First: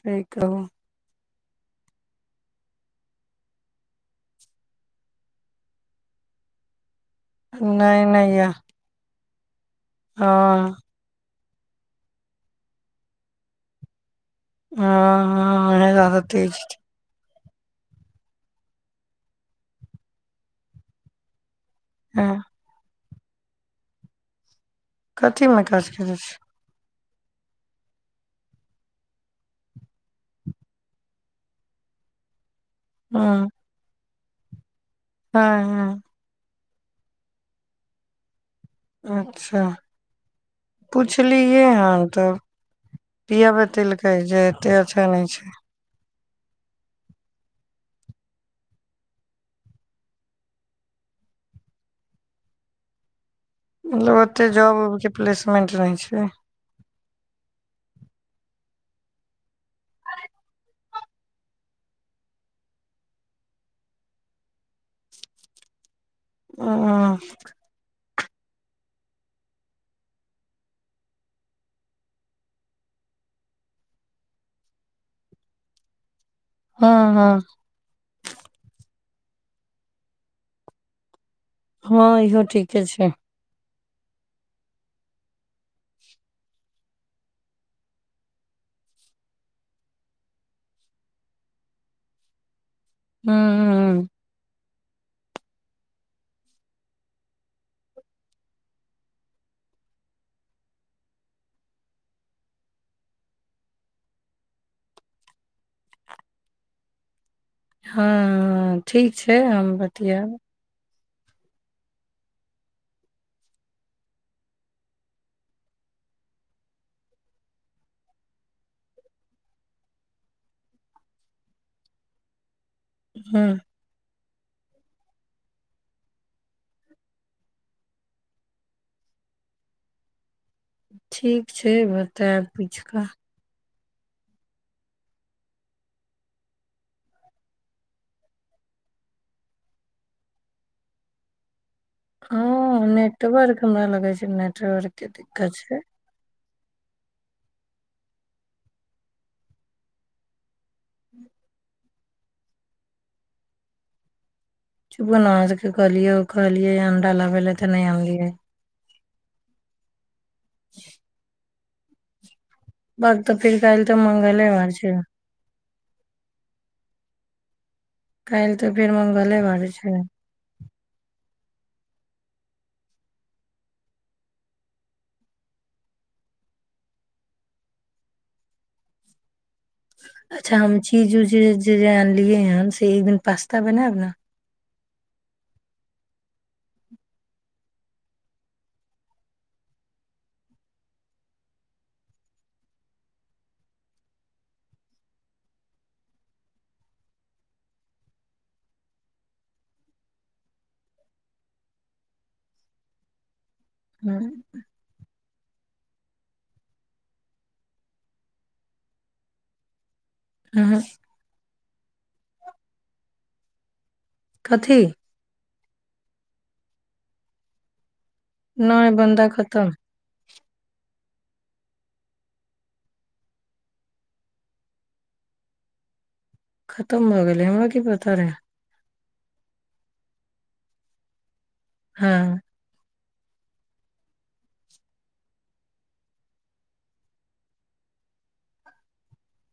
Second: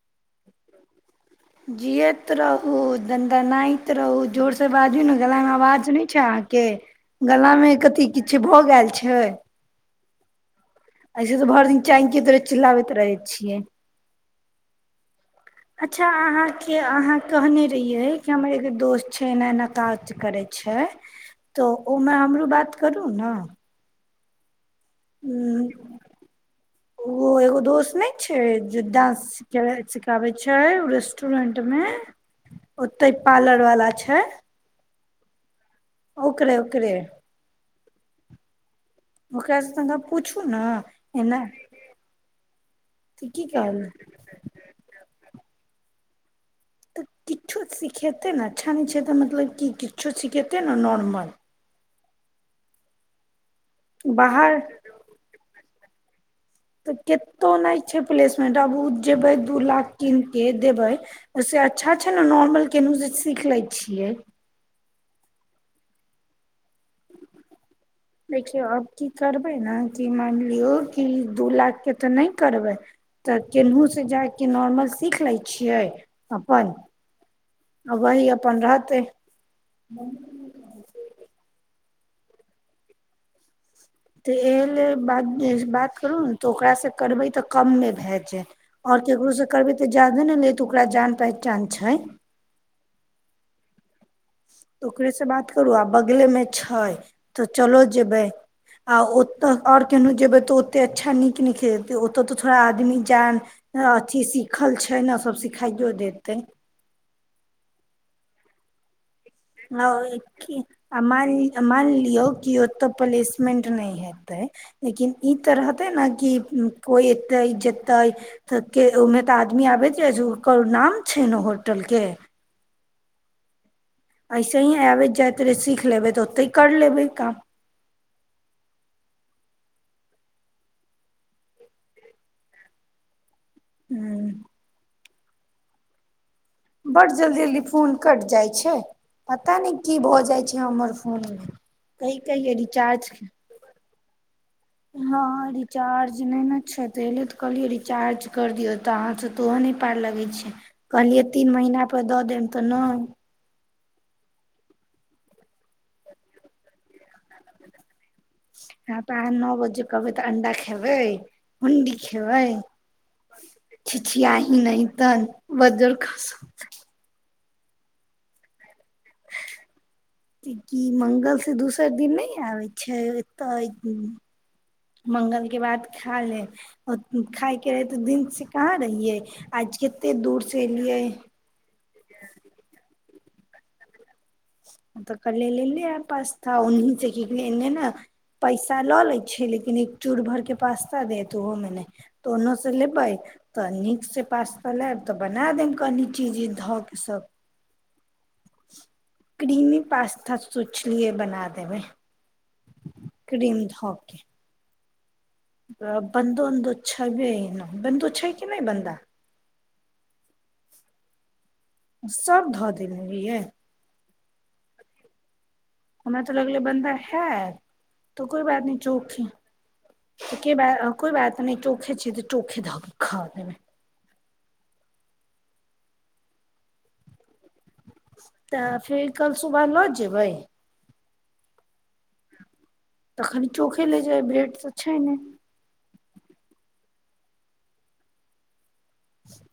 Feke कहू जियैत रहू दन्दनाइत रहू जोर से बाजू ने गलामे आवाज नहि छै अहाँके गलामे नहि कथी किछु नहि छै य भऽ गेल छै हँ ऐसे त भरि दिन चाइिय तोरे चिललाबैत रहै छियै आ अ अच्छा जााद त अहाँके अहाँ कहने रहिये कि हमर एगो दोस्त छै एना एना काज करे छै त ओमे हँ हमरू बात करू ने कथीमे काज करै छी ओ एगो दोस्त नहि छै जे डांस सिखाबै छै ओ रेस्टोरेंटमे ओते हँ पार्लर वाला छै हँ ओकरे के अच्छा एना पुछलियै हन तब तऽ की पिया कहल बतेलकै जे एतेक अच्छा नहि छै तऽ किछो सिखेतै ने अच्छा नहि छै तऽ मतलब कि किछो सिखेतै ने नॉर्मल मतलब ओते बाहर जॉब उब के प्लेसमेंट नहि अचछा तऽ कतेक नहि छै प्लेसमेंट आब ओ जयबै दू लाख कीनि कऽ देबै ओहिसँ अच्छा छै ने नॉर्मल केनूँसँ सीख लै छियै ओ देखियौ आब की करबै ने कि मानि लियौ कि दू लाखके तऽ नहि करबै तऽ केनहु से जा कऽ नॉर्मल सीख लै छियै अपन हँ आ वही अपन रहतै ह हँ इहो ठीके छै तऽ एहि ल बात बात करू ने तऽ ओकरासँ करबै तऽ कम नहि भए जाय आओर ककरोसँ करबै तऽ जाादे ने ल तऽ ओकरा जान पहचान छै हू ह ह त ओकरेसँ बात करू आ बगलेमे छै तऽ चलो जेयबै आ ओतऽ आओर केनहु जेयबै तऽ ओतेक अच्छा नीक निकतै ओतय तऽ थोड़ा आदमी जान अथी सिखल छै ने सभ सिखाइयो देतै हँ ठीक छै हम हँ बतआब की आ मान मान लियौ कि ओतय प्लेसमेंट नहि हेतै लेकिन ई त रहतै ने कि कोइ एयतै जेतै त के ओहिमे तऽ आदमी आबैत जाइ छै ओकर नाम छै ने होटलके। हँ। ऐसे ही आबैत जाइत रहै सीख लेबै त ओतहि कर लेबै काम। ठीक छै बतायब पूछ क। ह्म। बड्ड जल्दी जल्दी फोन कटि जाइ छै पता नहि की भ जाइ छै हमर फोन मे। कहि ह कहिये रिचार्ज नेटवर्क न लगै छै। च हँ रिचार्ज ने। अच्छा त एलै त कहलियै रिचार्ज कर दियौ त अहाँ से त ओहो नहि पार लगैत छै। कहलियै तीन महीना। कल द देम त न। चुपन कहलिये ओ कहलै अंडा लब ले ते नहि अविअ। ह। प नओ बजे कबै। त अंडा खेबै। हुंडी खेबै। बात तऽ फेर काल्हि तऽ चीची आी मंगलेवार नहि छै त बजर ख। क। त फेर मंगले बार छै। कि मंगल दोसर दिन नहि आबै छै ए मंगल के बाद खा ले खाायके रहै त दिन से कहाँ रहियै। आज कते दूर अच्छा से हम एलियै चीज उऊज जे जानलियए है से एक दिन। पास्ता बनाब ने। त कलिये लेले आयब पास्ता ओहीसँ की कहलियै एन्ने ने पैसा ल लैत छै लेकिन एक चूर भर क पास्ता देत ओहोमे नहि त ओन्नसँ लेबै त नीकसँ पास्ता लेब त बना देब कनि चीज धऽ क सभ। क्रीमी पास्ता सोचलिए बना देबै क्रीम। हँ। त बन्दो अ छैबे बन्दो छै कि नहि बन्दा। हँ। सभ ध देने रहियै। कथी। हमरा त लगले बंबई है। तो कोई बात न नहि चोखी बन्दा खतम त क ब। कोई बात नहि टोखे छै त टोखे ध खा देब। खतम भ गेलै हमरा। की पता रहै। कल सुबह न जेबै। हँ। तखनि चोखे ले जाइ ब्रेड छै नहि।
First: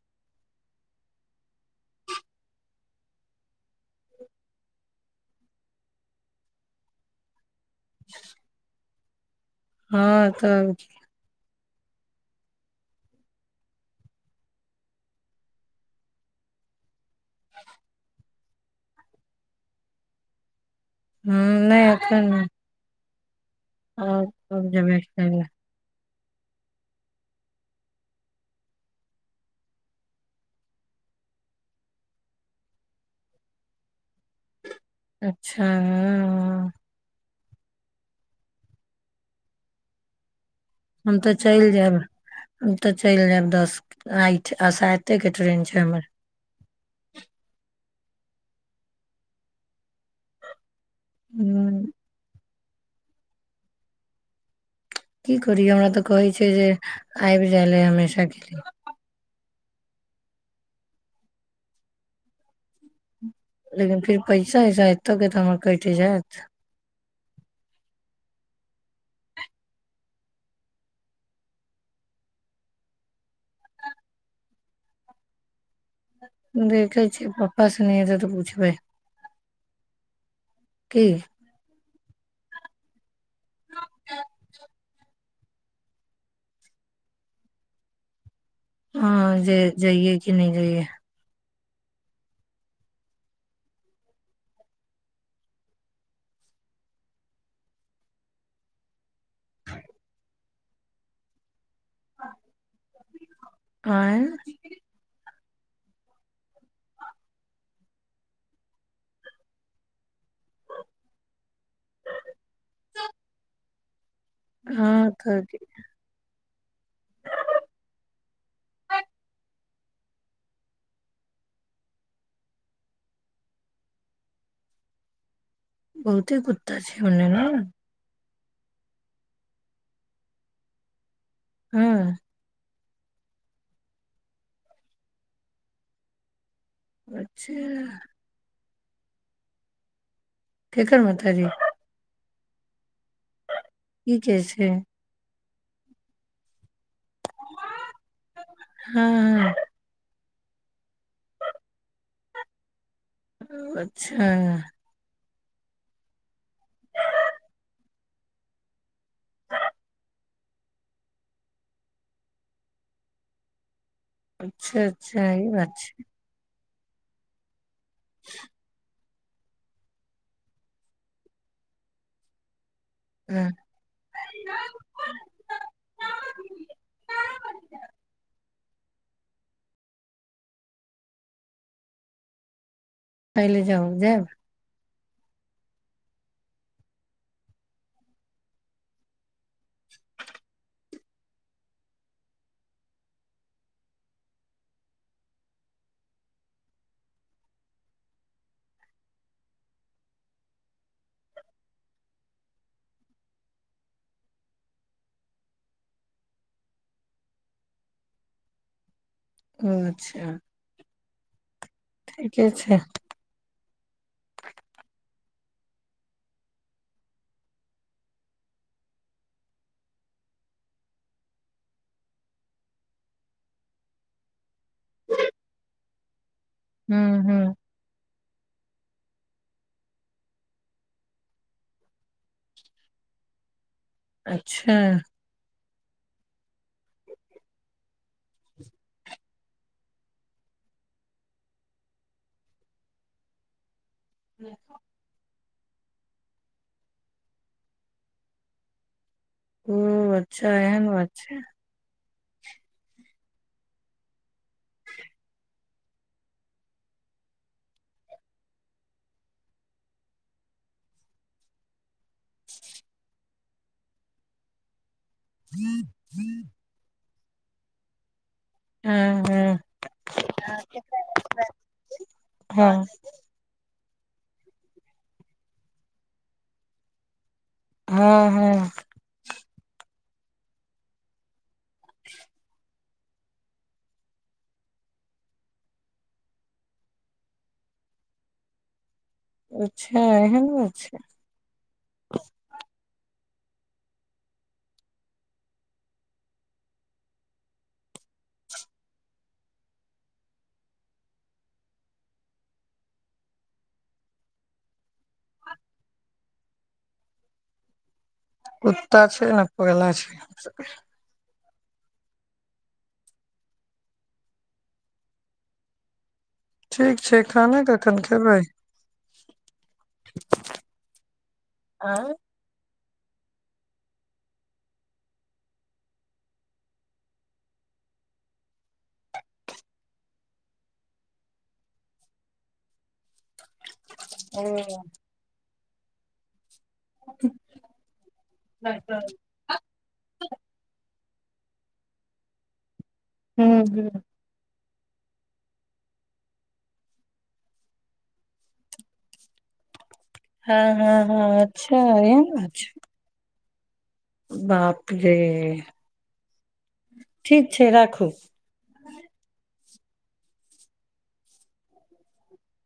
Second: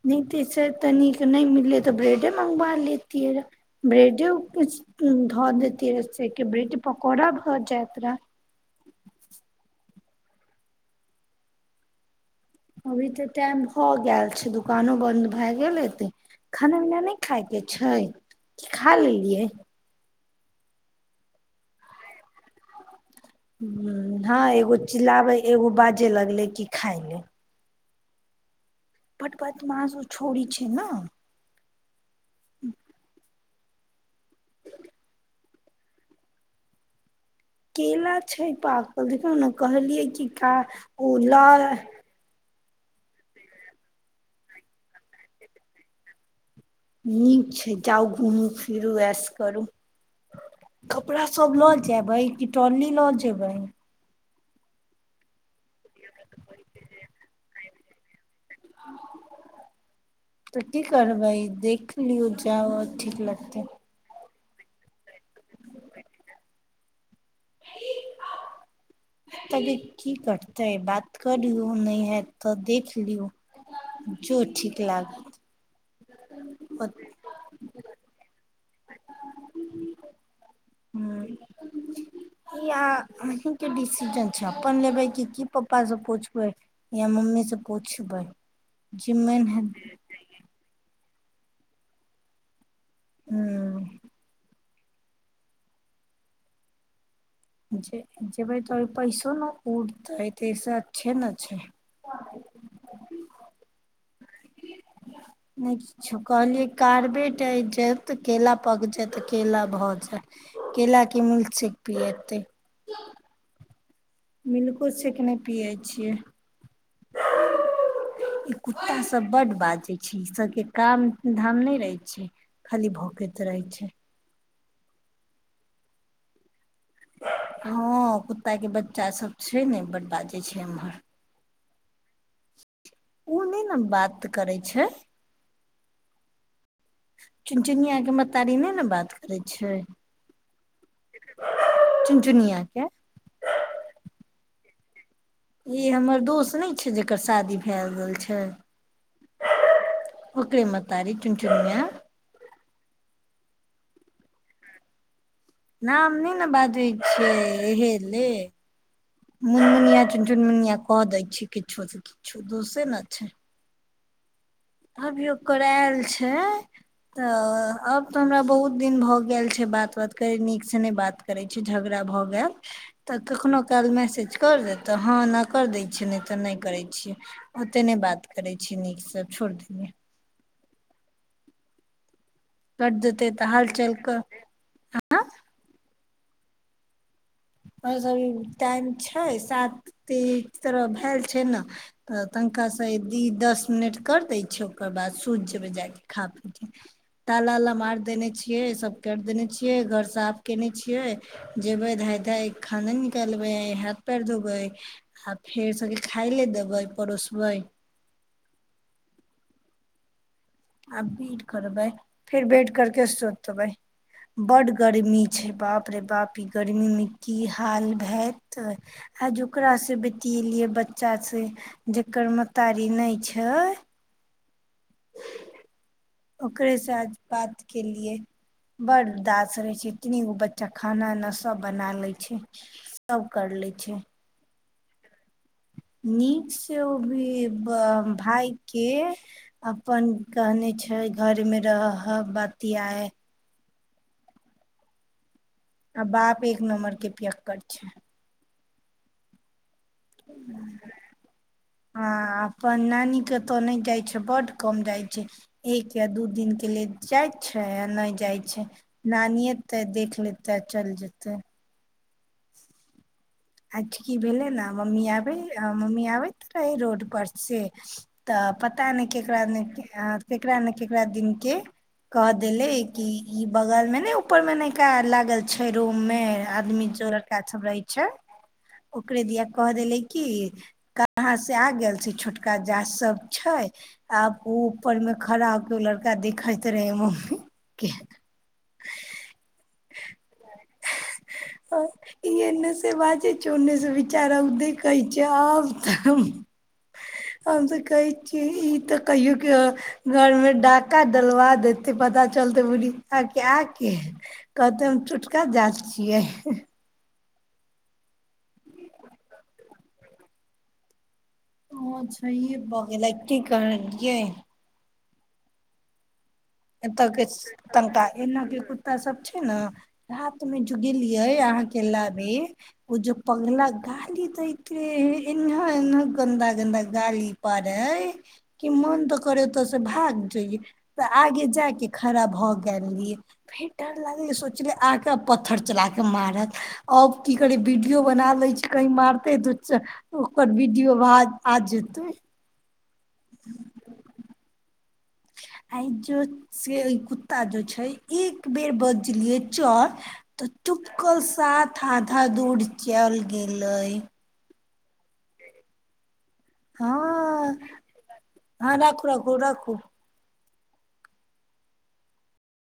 नहि तस तनिक नहि मिललै त ब्रेडे मंगवा लेती रह ब्रेडेछ धऽ देती र ब्रेड पकोड़ा। त जााता हँ त छै अभी तऽ टाइम भऽ गेल छै दुकानो बंन्द भए गेल एेते खाना पीना नहि खाायके छै खा लेलियै ह नहि ओत नहि ह हँ एगो खाय चिललाब लए एगो बाज जे लगल किी खइ ने पटपथ मस छोड़ छै ने अच्छा ह केला छै पाकल देखहु ने कहलियै कि का ओ हम तऽ लऽ चलि जायब हम तऽ चलि जायब दस आठि आसातेके ट्रेन छै हमर नीक छै जाउ घूमू फिरू स करू कपड़ा सब लऽ हमर जेबै टोनी लऽ जेबै की करी हमरा तऽ कहै छै जे आइ जाइले हमेशाके [unintelligible] तऽ की करबै देख लिौ जाउ ठीक लगत लेकिन फिर पैसा ैसा एतौ के तऽ हमर कटि जायत तभी की करतै बात करियौ नहि हयत तऽ देख लियौ जो ठीक लाग देखै छी पप्पा सेनि त तऽ पुछबै की इ अहीं के डिसीजन छै अपन लेबै क की पप्पा से पूछबै या मम्मी से पूछबै जे हँ मेन हैत जइए कि नहि जइए ह्म जे जे भइ त पैसो नहि उऊड़तै त सा छै ने छै ह आ नहि किछो कहलियै कार्बेट आ जायत तऽ केेला पक जायत केला भऽ जायत का के मूल से पियतै मिलको छै हँ कि नहि तऽ पियै छियै ई कुत्ता सब ब्ड बाजै छै ई सबके काम धाम नहि रहै छै खाली भोकैत रहै छै बहुते कुछ थी हो ने क के बच्चा सब छै ने बड्ड बाजै छै एम्हर हँ ओ नहि ने बात करै छै चुनचुनी अच्छा आके बताारी ने बात करै छै ककर मतााजी। दुनिया क्य। ई कैसे। ई हमर दोस्त न। जकर शादी भए गेल छै। हँ ओकररीे म तारी चुन चुन। अच्छा। नाम नहि ने बाजै छियै एहे ले मुनमुनिया चुन चुनमुनिया कहऽ दै छियै किछो से किछो दोसे ने छै। अच्छा अच्छा अभियो ई कर बात आल छै त। आब तऽ हमरा बहुत दिन भऽ गेल। गेल छै बात वात कर नीक से नहि बात करै छै झगड़ा भऽ गेल। तऽ हँ कखनो काल मैसेज कर देत हँ एना कर देय छिये नहि ते नहि करे छीियै ओते नहि बात करे छी। नीक सब छोड़ दऐ कट देतै तऽ काल्हि जाउ हालचालके। जायब आ टाइम छै सात त तरह भेल छै ने तऽ तनाँ दस मिनट कर दै छैिय ओकर बाद सुूति जेबै जा खा पी तालााला मार देने छियै सभ करि देने छियै घर साफ केने छियै जेबै ध। खाना निकालबे हाथ पैर धोबै आ फेर सबके खाय ले देबै परोसबै। ओ अच्छा। आबी। करबै फिर ठीके बैठ छै करके सोतबै बड गर्मी छैे बाप रे बाप ई गर्मीमे की हाल हत आज ओकास से बतिियएलियै बच्चा से जकर महतारी नहि छै। ओकरे हूँ साथ हूँ बात केलिए। बड़ उदास रहे छै एतनी गो बच्चा खाना उना सब बना ले छै सब कर ले छै। अच्छा। नीकसँ ओ भी भाय के अपन कहने छै घरमे रह बतियाए ह आ बाप एक नमबर के पक्कड़ छै। ओ अच्छा एह ने ब छै। ह अपन नानी के तऽ नहि जाइ छै बड्ड कम जाइ छै एक या दू दििन के लेल जाइत छै आ नहि जाइ छै नानिते देख लेतै आ चलि जेतै [unintelligible] आज की भेले ने मम्मी आ। भ मम्मी आबैत रहे रोड पर से। तऽ पता ने हँ केकरा हँ ने केकरा ने केकरा दिन के कह देले हँ कि ई बगल मे। ऊपर में नयका लागल छै रुम में आदमी जो। कथ रहै छै हँ हँ ओके दििय कह देेलै की कहाँ से आ गेल छी छोटका सब छै आब ओ ऊपर मे खड़ा हो के लड़का देखैत रहे मम्मी के। अच्छा एहन बात छै चोड़ने से विचार औदे कहै छिय आब तऽ हम त कहै छीिय ई तऽ कहियो के घर मे डाका डलवा देते पता चलते बुढ़ी आ के कहते चुटका जाच छियै। कुत्ता छै ने पगला छै। ओच्छा य बऽ गेल की करियै ठीक एत छै के खाना कखन तना खेबै एना के कुत्ता सब छै ने राथ मे जो गेलियै अहाँके आँय लाबे ओ जेो पगला गाली दैत रहेे एना एना गन्दा गन्दा गाली पर हे कि मोन तऽ करे ओतऽ से भाग जोये आगे जायके खड़ा भऽ गेल री। फेर डर लागलै हूँ सोचलीै आके पत्थर चला के मारत। आब की करे वीडियो बना ले छै कही मारते तो ओकर वीडियो भा आ जत। ह्म ह। आइ जो से कुत्ता जो छै एक बेर बजलियै चर तऽ हँ हँ चुपकल हँ अच्छा साथ आधा दूड़ चल। गेलै। बापरे हँ हँ रखु रखु रखु।